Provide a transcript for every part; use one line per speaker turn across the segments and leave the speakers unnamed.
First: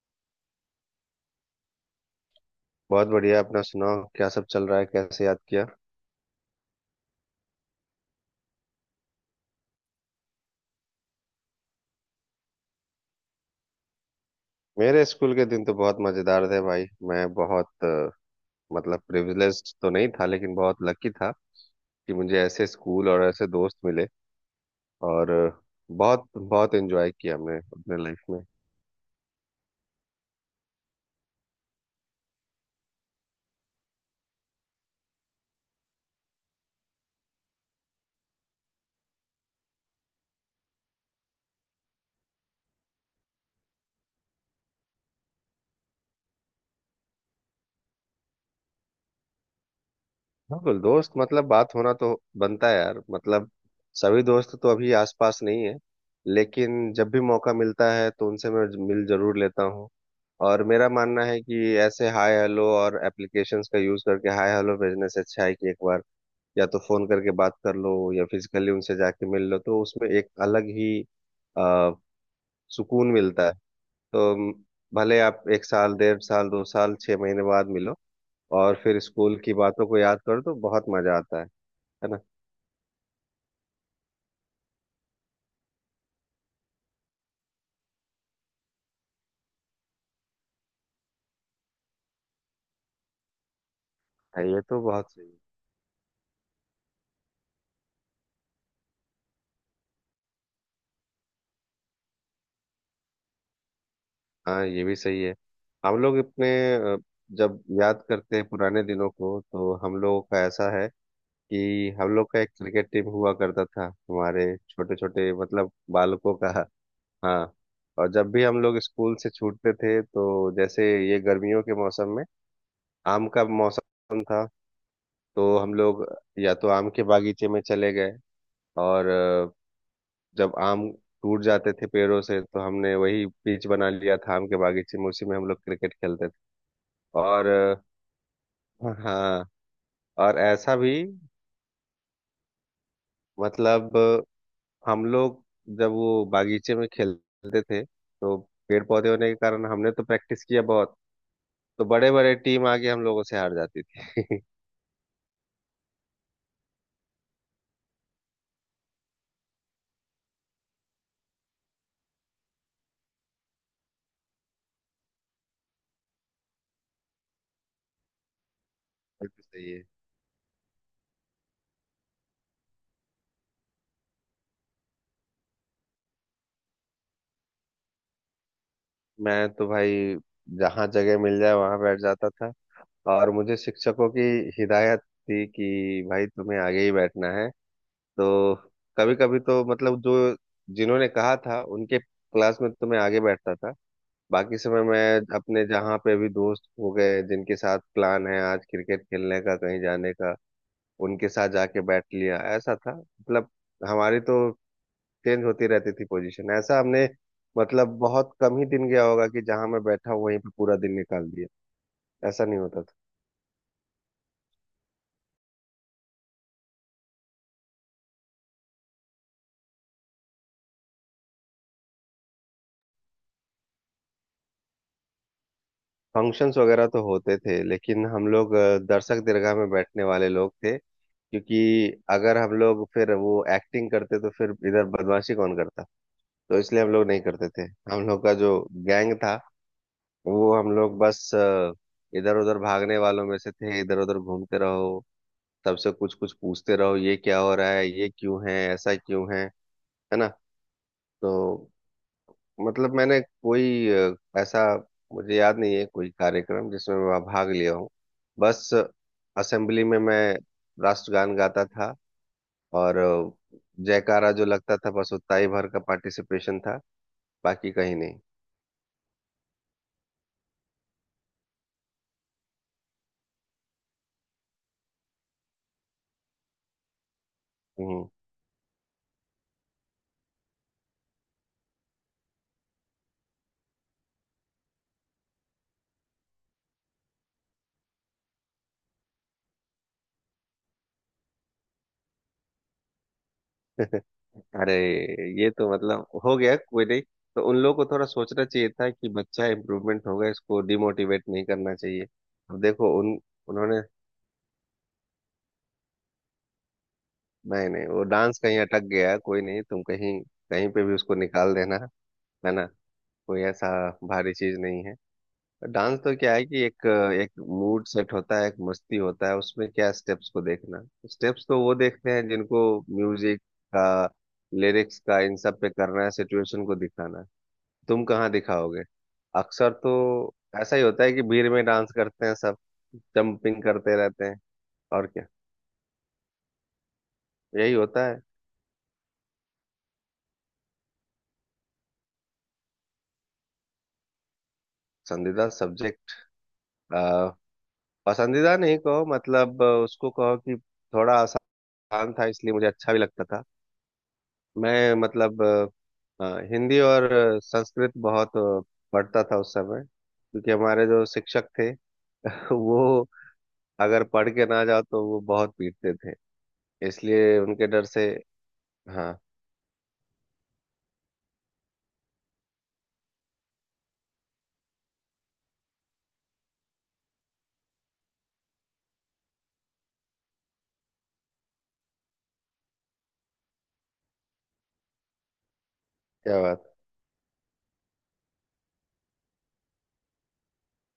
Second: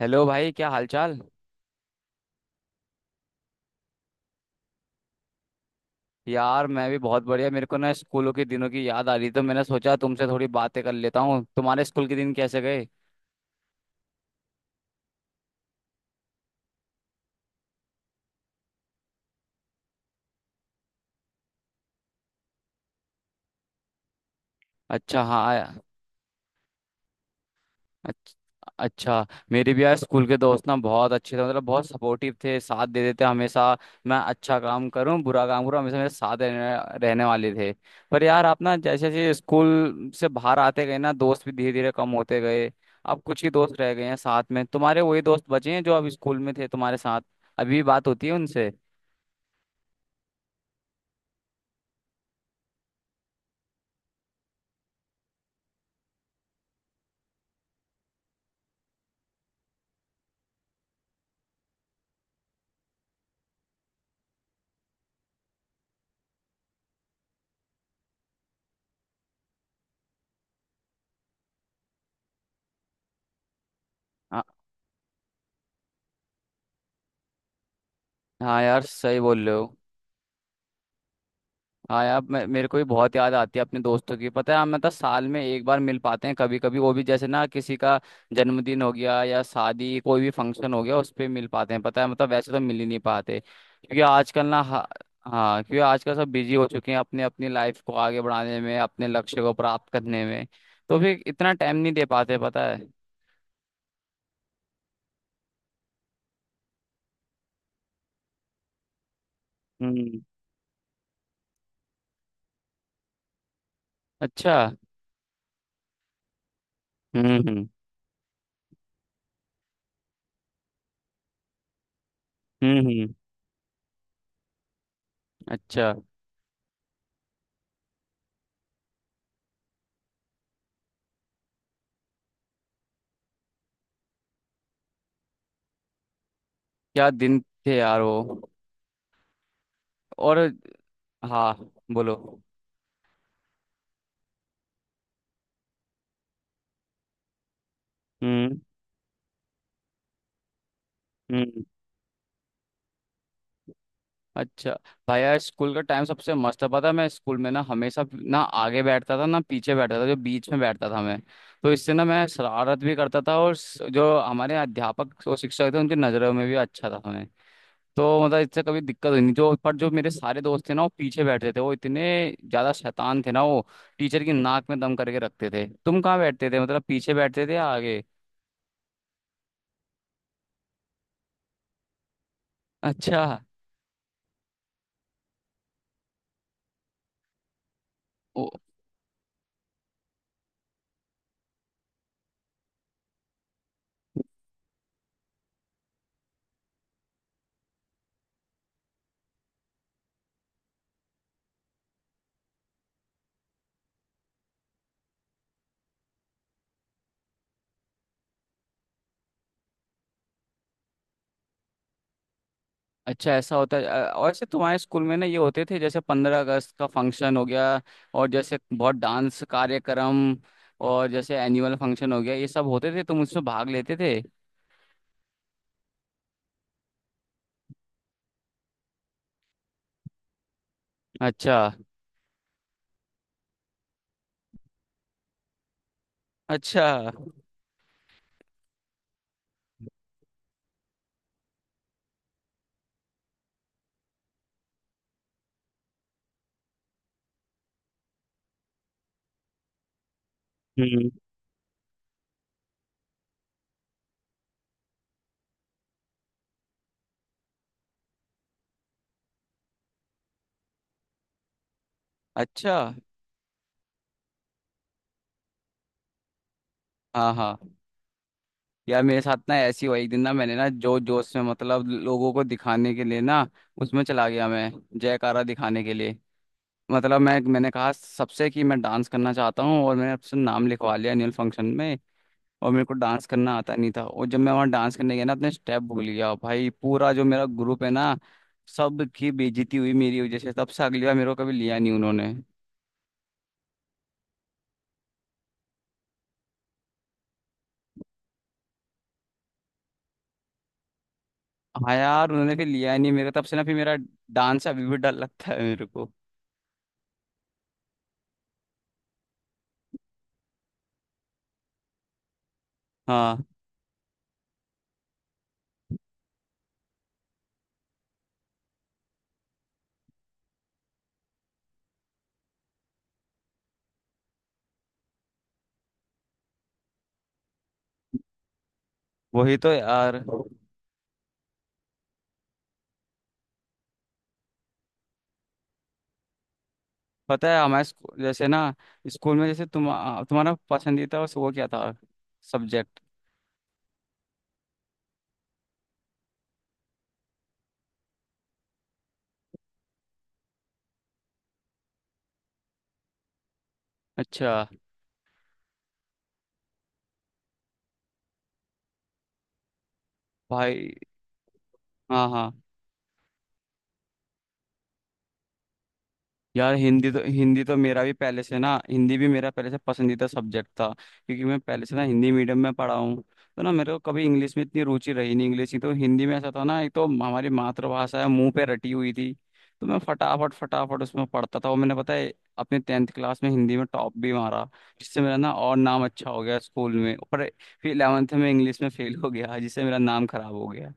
Hello भाई, क्या हालचाल?
बहुत बढ़िया। अपना सुनाओ, क्या सब चल रहा है? कैसे याद किया?
यार मैं भी बहुत बढ़िया। मेरे को ना स्कूलों के दिनों की याद आ रही, तो मैंने सोचा तुमसे थोड़ी बातें कर लेता हूँ। तुम्हारे स्कूल के दिन कैसे गए?
मेरे स्कूल के दिन तो बहुत मजेदार थे भाई। मैं बहुत मतलब प्रिविलेज्ड तो नहीं था, लेकिन बहुत लकी था कि मुझे ऐसे स्कूल और ऐसे दोस्त मिले।
अच्छा।
और
हाँ।
बहुत बहुत एंजॉय किया हमने अपने लाइफ
अच्छ-
में।
अच्छा। मेरे भी यार स्कूल के दोस्त ना बहुत अच्छे थे, मतलब बहुत सपोर्टिव थे, साथ दे देते हमेशा। मैं अच्छा काम करूं बुरा काम करूं, हमेशा मेरे साथ रहने वाले थे। पर यार आप ना जैसे जैसे स्कूल से बाहर आते गए ना, दोस्त भी धीरे धीरे कम होते गए। अब कुछ ही दोस्त रह गए हैं साथ में तुम्हारे। वही दोस्त बचे हैं जो अब स्कूल में थे तुम्हारे साथ? अभी भी बात होती है उनसे?
हाँ, तो दोस्त मतलब बात होना तो बनता है यार। मतलब सभी दोस्त तो अभी आसपास नहीं है, लेकिन जब भी मौका मिलता है तो उनसे मैं मिल जरूर लेता हूँ। और मेरा मानना है कि ऐसे हाय हेलो और एप्लीकेशंस का यूज करके हाय हेलो भेजने से अच्छा है कि एक बार या तो फोन करके बात कर लो, या फिजिकली उनसे जाके मिल लो। तो उसमें एक अलग ही आ, सुकून मिलता है। तो
हाँ।
म, भले आप एक साल, डेढ़ साल, दो साल, 6 महीने बाद मिलो।
हाँ
और
यार,
फिर
सही
स्कूल
बोल रहे
की
हो।
बातों को याद करो तो बहुत मजा आता है।
हाँ
है ना।
यार मेरे को भी बहुत याद आती है अपने दोस्तों की। पता है, हम मतलब साल में एक बार मिल पाते हैं, कभी कभी वो भी, जैसे ना किसी का जन्मदिन हो गया या शादी, कोई भी फंक्शन हो गया उस पे मिल पाते हैं। पता है मतलब वैसे तो मिल ही नहीं पाते, क्योंकि
हाँ,
आजकल
ये
ना
तो बहुत सही है।
हाँ, क्योंकि आजकल सब बिजी हो चुके हैं अपने अपनी लाइफ को आगे बढ़ाने में, अपने लक्ष्य को प्राप्त करने में। तो फिर इतना टाइम नहीं दे पाते, पता है।
हाँ, ये भी सही है। हम लोग अपने अ, जब याद करते हैं पुराने दिनों को, तो हम
हम्म।
लोगों का ऐसा है कि हम लोग का एक क्रिकेट टीम हुआ करता था, हमारे
अच्छा।
छोटे छोटे मतलब बालकों का।
हम्म।
हाँ।
हम्म।
और जब भी हम लोग स्कूल से छूटते थे, तो जैसे ये गर्मियों के मौसम में
हम्म।
आम का मौसम था, तो हम
अच्छा।
लोग या तो आम के बागीचे में चले गए। और जब आम टूट जाते थे पेड़ों से, तो हमने वही पिच बना लिया था आम के बागीचे में, उसी में हम लोग क्रिकेट खेलते थे।
क्या दिन
और
थे यार वो।
हाँ।
और?
और ऐसा भी
हाँ, बोलो।
मतलब हम लोग जब वो बागीचे में खेलते थे, तो
हम्म।
पेड़ पौधे होने के कारण हमने तो प्रैक्टिस किया बहुत।
हम्म।
तो बड़े बड़े टीम आके हम लोगों से हार जाती थी।
अच्छा। भाई यार स्कूल का टाइम सबसे मस्त था, पता है। मैं स्कूल में ना हमेशा ना आगे बैठता था ना पीछे बैठता था, जो बीच में बैठता था मैं। तो इससे ना मैं शरारत भी करता था, और जो हमारे अध्यापक और शिक्षक थे उनकी नज़रों में भी अच्छा था मैं। तो मतलब इससे कभी दिक्कत हुई नहीं,
बिल्कुल
जो
सही
पर
है।
जो मेरे सारे दोस्त थे ना वो पीछे बैठते थे, वो इतने ज्यादा शैतान थे ना, वो टीचर की नाक में दम करके रखते थे। तुम कहाँ बैठते थे? मतलब पीछे बैठते थे या आगे?
मैं तो भाई जहाँ जगह मिल जाए वहां बैठ जाता था।
अच्छा।
और मुझे शिक्षकों की हिदायत थी कि भाई तुम्हें आगे ही बैठना है। तो कभी कभी तो मतलब जो जिन्होंने कहा था उनके क्लास में तो मैं आगे बैठता था। बाकी समय मैं अपने जहाँ पे भी दोस्त हो गए जिनके साथ प्लान है आज क्रिकेट खेलने का, कहीं जाने का, उनके साथ जाके बैठ लिया। ऐसा था मतलब हमारी तो चेंज होती रहती थी पोजीशन। ऐसा हमने मतलब बहुत कम ही दिन गया होगा कि जहाँ मैं बैठा हूँ वहीं पे पूरा दिन निकाल दिया। ऐसा नहीं होता।
अच्छा ऐसा होता है। और ऐसे तुम्हारे स्कूल में ना ये होते थे, जैसे 15 अगस्त का फंक्शन हो गया, और जैसे बहुत डांस कार्यक्रम, और जैसे एनुअल फंक्शन हो गया, ये सब होते थे? तुम उसमें भाग लेते थे?
फंक्शंस वगैरह तो होते थे, लेकिन हम लोग दर्शक दीर्घा में बैठने वाले लोग थे,
अच्छा।
क्योंकि अगर हम लोग फिर वो एक्टिंग करते तो फिर इधर बदमाशी कौन करता। तो इसलिए
अच्छा।
हम लोग नहीं करते थे। हम लोग का जो गैंग था, वो हम लोग बस इधर उधर भागने वालों में से थे। इधर उधर घूमते रहो, सबसे कुछ कुछ पूछते रहो, ये क्या हो रहा है, ये क्यों है, ऐसा क्यों है। है ना।
हम्म।
तो मतलब मैंने कोई ऐसा मुझे याद नहीं है कोई कार्यक्रम जिसमें मैं भाग लिया हूँ। बस असेंबली में मैं राष्ट्रगान गाता था,
अच्छा।
और जयकारा जो लगता था, बस उतना ही भर का पार्टिसिपेशन था।
हाँ
बाकी
हाँ।
कहीं नहीं।
यार मेरे साथ ना ऐसी हुआ, एक दिन ना मैंने ना जो जोश में, मतलब लोगों को दिखाने के लिए ना उसमें चला गया मैं, जयकारा दिखाने के लिए। मतलब मैं मैंने कहा
हम्म।
सबसे कि मैं डांस करना चाहता हूँ, और मैंने अपना नाम लिखवा लिया एनुअल फंक्शन में। और मेरे को डांस करना आता नहीं था, और जब मैं वहाँ डांस करने गया ना अपने स्टेप भूल गया भाई पूरा, जो मेरा ग्रुप है ना सब की बेइज्जती हुई मेरी वजह से, तब से अगली बार मेरे को कभी लिया नहीं उन्होंने।
अरे, ये तो मतलब हो गया, कोई नहीं। तो उन लोगों को थोड़ा सोचना चाहिए था कि बच्चा इम्प्रूवमेंट होगा, इसको डिमोटिवेट नहीं करना
हाँ
चाहिए।
यार, उन्होंने
अब
फिर लिया
देखो
नहीं
उन
मेरे को, तब से ना फिर
उन्होंने
मेरा डांस अभी भी डर लगता है मेरे को।
नहीं नहीं, वो डांस कहीं अटक गया है, कोई नहीं, तुम कहीं कहीं पे भी उसको निकाल देना। है ना। कोई
हाँ।
ऐसा भारी चीज नहीं है। डांस तो क्या है कि एक एक मूड सेट होता है, एक मस्ती होता है उसमें, क्या स्टेप्स को देखना। तो स्टेप्स तो वो देखते हैं जिनको म्यूजिक का, लिरिक्स का, इन सब पे करना है, सिचुएशन को दिखाना है। तुम कहाँ दिखाओगे।
वही
अक्सर
तो
तो
यार।
ऐसा ही होता है कि भीड़ में डांस करते हैं सब, जंपिंग करते रहते हैं, और क्या।
पता है
यही
हमारे
होता है।
जैसे ना स्कूल में, जैसे तुम तुम्हारा पसंदीदा वो क्या था सब्जेक्ट?
पसंदीदा सब्जेक्ट, पसंदीदा नहीं कहो, मतलब उसको कहो कि थोड़ा आसान था, इसलिए मुझे अच्छा भी लगता था।
अच्छा।
मैं मतलब हिंदी और संस्कृत बहुत पढ़ता था उस समय, क्योंकि हमारे
भाई।
जो शिक्षक थे
हाँ हाँ।
वो अगर पढ़ के ना जाओ तो वो बहुत पीटते थे।
यार हिंदी तो,
इसलिए
हिंदी
उनके
तो
डर
मेरा
से।
भी पहले से ना,
हाँ।
हिंदी भी मेरा पहले से पसंदीदा सब्जेक्ट था। क्योंकि मैं पहले से ना हिंदी मीडियम में पढ़ा हूँ, तो ना मेरे को कभी इंग्लिश में इतनी रुचि रही नहीं, इंग्लिश की। तो हिंदी में ऐसा था ना, एक तो हमारी मातृभाषा है, मुंह पे रटी हुई थी, तो मैं फटाफट फटाफट उसमें पढ़ता था। और मैंने पता है अपने 10th क्लास में हिंदी में टॉप भी मारा, जिससे मेरा ना और नाम अच्छा
क्या
हो गया
बात।
स्कूल में। पर फिर 11th में इंग्लिश में फेल हो गया, जिससे मेरा नाम खराब हो गया।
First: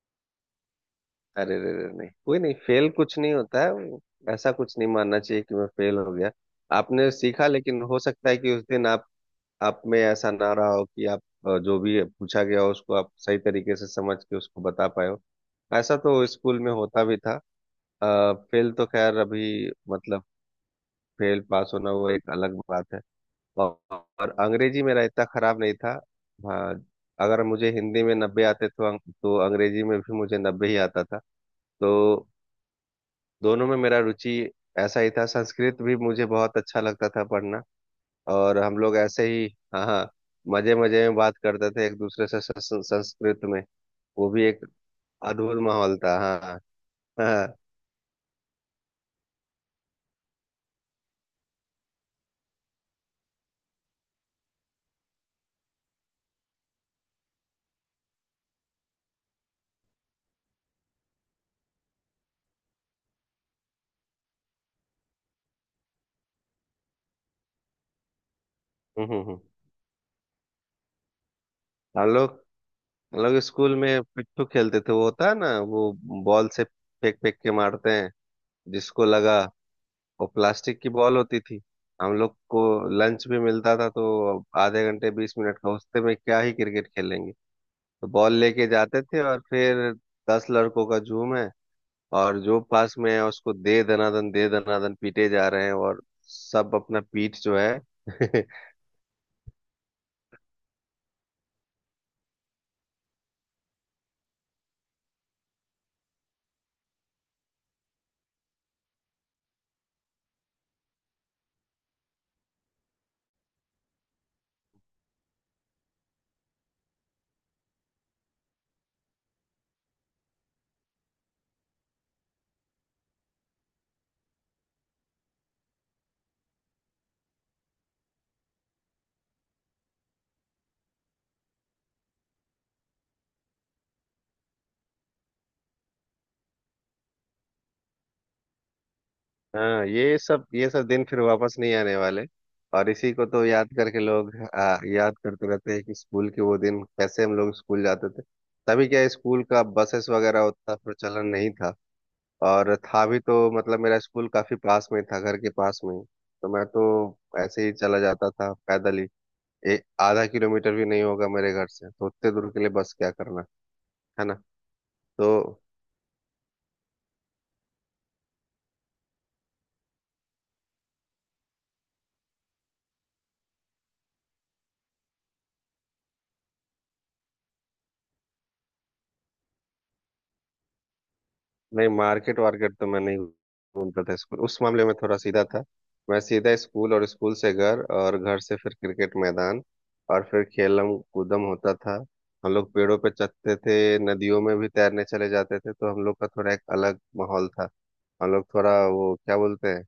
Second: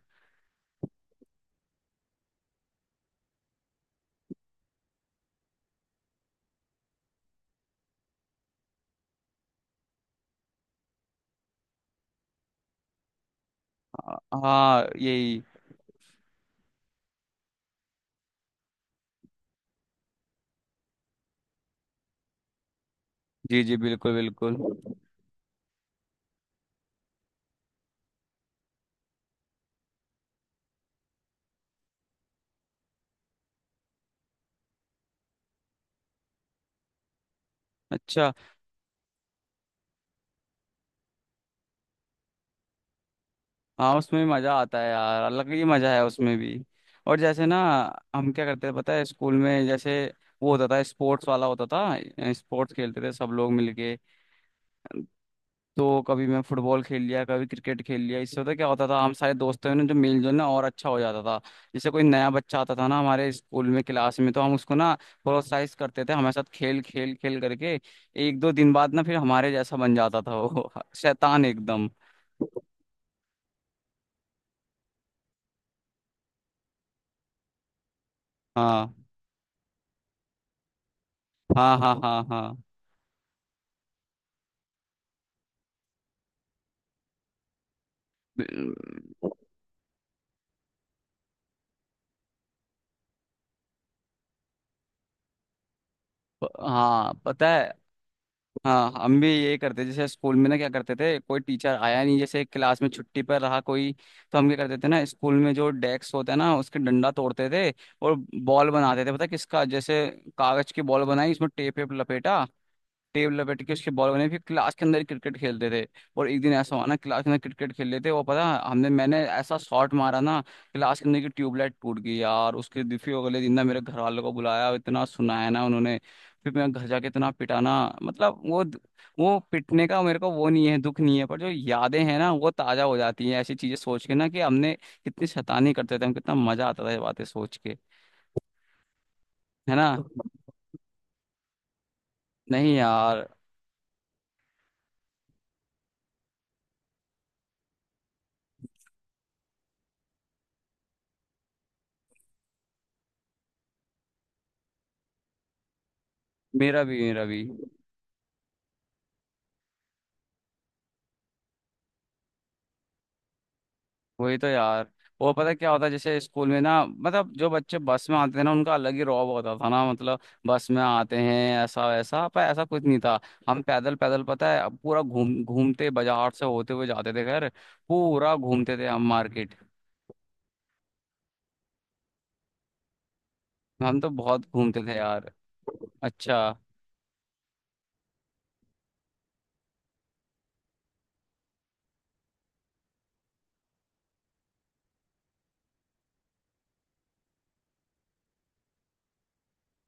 अरे रे रे, नहीं, कोई नहीं। फेल कुछ नहीं होता है वो, ऐसा कुछ नहीं मानना चाहिए कि मैं फेल हो गया। आपने सीखा, लेकिन हो सकता है कि उस दिन आप में ऐसा ना रहा हो कि आप जो भी पूछा गया हो उसको आप सही तरीके से
हाँ।
समझ के उसको
हाँ,
बता पाए हो।
यही।
ऐसा तो स्कूल में होता भी था। फेल तो खैर, अभी मतलब फेल पास होना वो एक अलग बात है।
जी जी,
और,
बिल्कुल
और
बिल्कुल।
अंग्रेजी मेरा इतना खराब नहीं था। हाँ, अगर मुझे हिंदी में 90 आते तो अंग- तो अंग्रेजी में भी मुझे 90 ही आता था। तो दोनों में मेरा रुचि ऐसा ही था। संस्कृत भी मुझे बहुत अच्छा लगता था पढ़ना।
अच्छा।
और हम लोग ऐसे ही, हाँ हाँ, मजे मजे में बात करते थे एक दूसरे से सं- सं- संस्कृत में।
हाँ उसमें
वो
भी
भी
मजा
एक
आता है यार, अलग
अद्भुत
ही मजा
माहौल
है
था।
उसमें
हाँ
भी। और
हाँ।
जैसे
हाँ।
ना हम क्या करते थे पता है स्कूल में, जैसे वो होता था स्पोर्ट्स वाला, होता था स्पोर्ट्स खेलते थे सब लोग मिलके। तो कभी मैं फुटबॉल खेल लिया, कभी क्रिकेट खेल लिया। इससे होता क्या होता था, हम सारे दोस्तों ने जो मेलजोल ना और अच्छा हो जाता था। जैसे कोई नया बच्चा आता था ना हमारे स्कूल में क्लास में, तो हम उसको ना प्रोत्साहित करते थे हमारे साथ खेल खेल खेल करके। एक दो दिन बाद ना
हम्म
फिर
हम्म हम्म।
हमारे जैसा बन जाता था वो शैतान एकदम।
हम लोग, हम लोग स्कूल में पिट्ठू खेलते थे, वो होता है ना, वो बॉल से फेंक फेंक के मारते हैं,
हाँ
जिसको लगा। वो प्लास्टिक की बॉल होती थी।
हाँ हाँ
हम
हाँ।
लोग
हाँ
को लंच भी मिलता था, तो आधे घंटे 20 मिनट का, उससे में क्या ही क्रिकेट खेलेंगे। तो बॉल लेके जाते थे
प-
और फिर दस लड़कों का झूम है, और जो पास में है उसको दे दनादन पीटे जा रहे हैं, और सब अपना
हाँ,
पीठ
पता
जो
है।
है।
हाँ हम भी ये करते, जैसे स्कूल में ना क्या करते थे कोई टीचर आया नहीं, जैसे क्लास में छुट्टी पर रहा कोई, तो हम क्या करते थे ना, स्कूल में जो डेस्क होता है ना उसके डंडा तोड़ते थे, और बॉल बनाते थे। पता है किसका, जैसे कागज की बॉल बनाई उसमें टेप वेप लपेटा, टेबल लपेट के उसके बॉल बने, फिर क्लास के अंदर क्रिकेट खेलते थे। और एक दिन ऐसा हुआ ना क्लास के अंदर क्रिकेट खेल रहे थे, वो पता हमने मैंने ऐसा शॉट मारा ना, क्लास के अंदर की ट्यूबलाइट टूट गई यार उसके फिर अगले दिन ना मेरे घर वालों को बुलाया, इतना सुनाया ना उन्होंने, फिर मैं घर जाके इतना पिटाना, मतलब वो पिटने का मेरे को वो नहीं है, दुख नहीं है, पर जो यादें हैं ना वो ताजा हो जाती हैं ऐसी चीजें सोच के ना, कि हमने कितनी शैतानी करते थे, हम कितना मजा आता था ये बातें सोच के। है ना।
हाँ, ये सब दिन फिर वापस नहीं आने वाले।
नहीं
और इसी
यार।
को तो याद करके लोग याद करते रहते हैं कि स्कूल के वो दिन कैसे हम लोग स्कूल जाते थे। तभी क्या स्कूल का बसेस वगैरह उतना प्रचलन नहीं था। और था भी तो मतलब मेरा स्कूल काफी पास में था, घर के पास में ही। तो मैं
मेरा भी
तो
मेरा भी।
ऐसे ही चला जाता था पैदल ही। एक आधा किलोमीटर भी नहीं होगा मेरे घर से, तो उतने दूर के लिए बस क्या करना। है ना।
वही तो यार। वो पता है
तो
क्या होता है जैसे स्कूल में ना, मतलब जो बच्चे बस में आते थे ना उनका अलग ही रौब होता था ना, मतलब बस में आते हैं ऐसा वैसा, पर ऐसा कुछ नहीं था। हम पैदल पैदल, पता है, पूरा घूम घूमते बाजार से होते हुए जाते थे घर, पूरा घूमते थे हम मार्केट।
नहीं, मार्केट वार्केट तो मैं नहीं
हम
घूमता
तो
था, स्कूल
बहुत
उस
घूमते
मामले में
थे
थोड़ा
यार।
सीधा था। मैं
अच्छा।
सीधा स्कूल, और स्कूल से घर, और घर से फिर क्रिकेट मैदान, और फिर खेलम कूदम होता था। हम लोग पेड़ों पे चढ़ते थे, नदियों में भी तैरने चले जाते थे। तो हम लोग का थोड़ा एक अलग माहौल था। हम लोग थोड़ा वो क्या बोलते हैं,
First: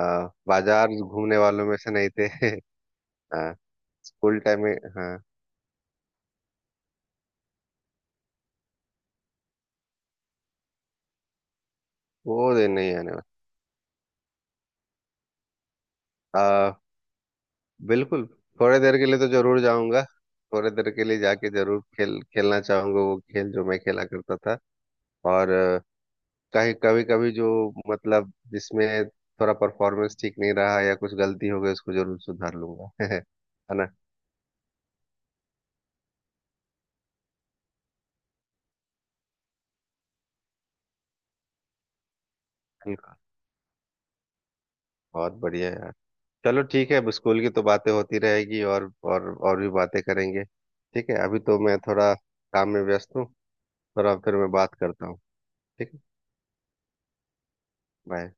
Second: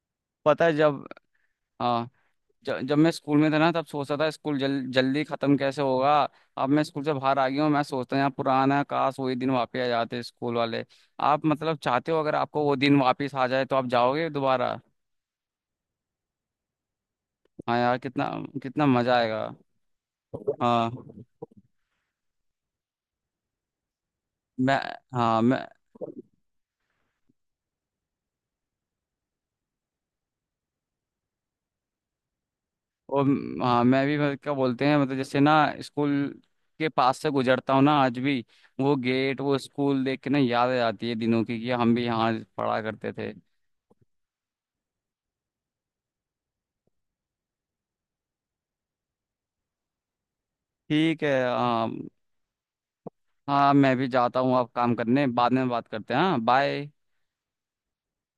पता है
बाजार
जब
घूमने वालों में से नहीं
हाँ
थे।
जब मैं स्कूल में
हाँ।
था ना तब सोचता था
स्कूल
स्कूल
टाइम में। हाँ।
जल्दी खत्म कैसे होगा। अब मैं स्कूल से बाहर आ गया हूँ, मैं सोचता हूँ यार पुराना काश वही दिन वापस आ जाते स्कूल वाले। आप मतलब चाहते हो अगर
वो
आपको
दिन
वो
नहीं
दिन
आने
वापस आ जाए तो आप जाओगे दोबारा?
वाला।
हाँ यार कितना
बिल्कुल। थोड़े
कितना
देर के
मजा
लिए तो
आएगा।
जरूर जाऊंगा। थोड़े
हाँ
देर के लिए जाके जरूर खेल खेलना चाहूंगा, वो खेल जो मैं खेला करता था।
मैं। हाँ
और
मैं।
कहीं कभी कभी जो मतलब जिसमें थोड़ा परफॉर्मेंस ठीक नहीं रहा या कुछ गलती हो गई, उसको जरूर सुधार लूंगा। है
और हाँ
ना।
मैं भी मतलब क्या बोलते हैं मतलब जैसे ना स्कूल के पास से गुजरता हूँ ना आज भी, वो गेट वो स्कूल देख के ना याद आ जाती है दिनों की, कि हम भी यहाँ पढ़ा करते
बिल्कुल।
थे।
बहुत बढ़िया यार। चलो ठीक है, अब स्कूल की तो बातें होती रहेगी, और भी बातें करेंगे। ठीक है,
ठीक है
अभी तो मैं
हाँ।
थोड़ा काम में व्यस्त हूँ।
हाँ मैं भी
थोड़ा फिर
जाता
मैं
हूँ अब
बात
काम
करता हूँ।
करने, बाद में बात
ठीक है।
करते हैं, हाँ बाय।
बाय।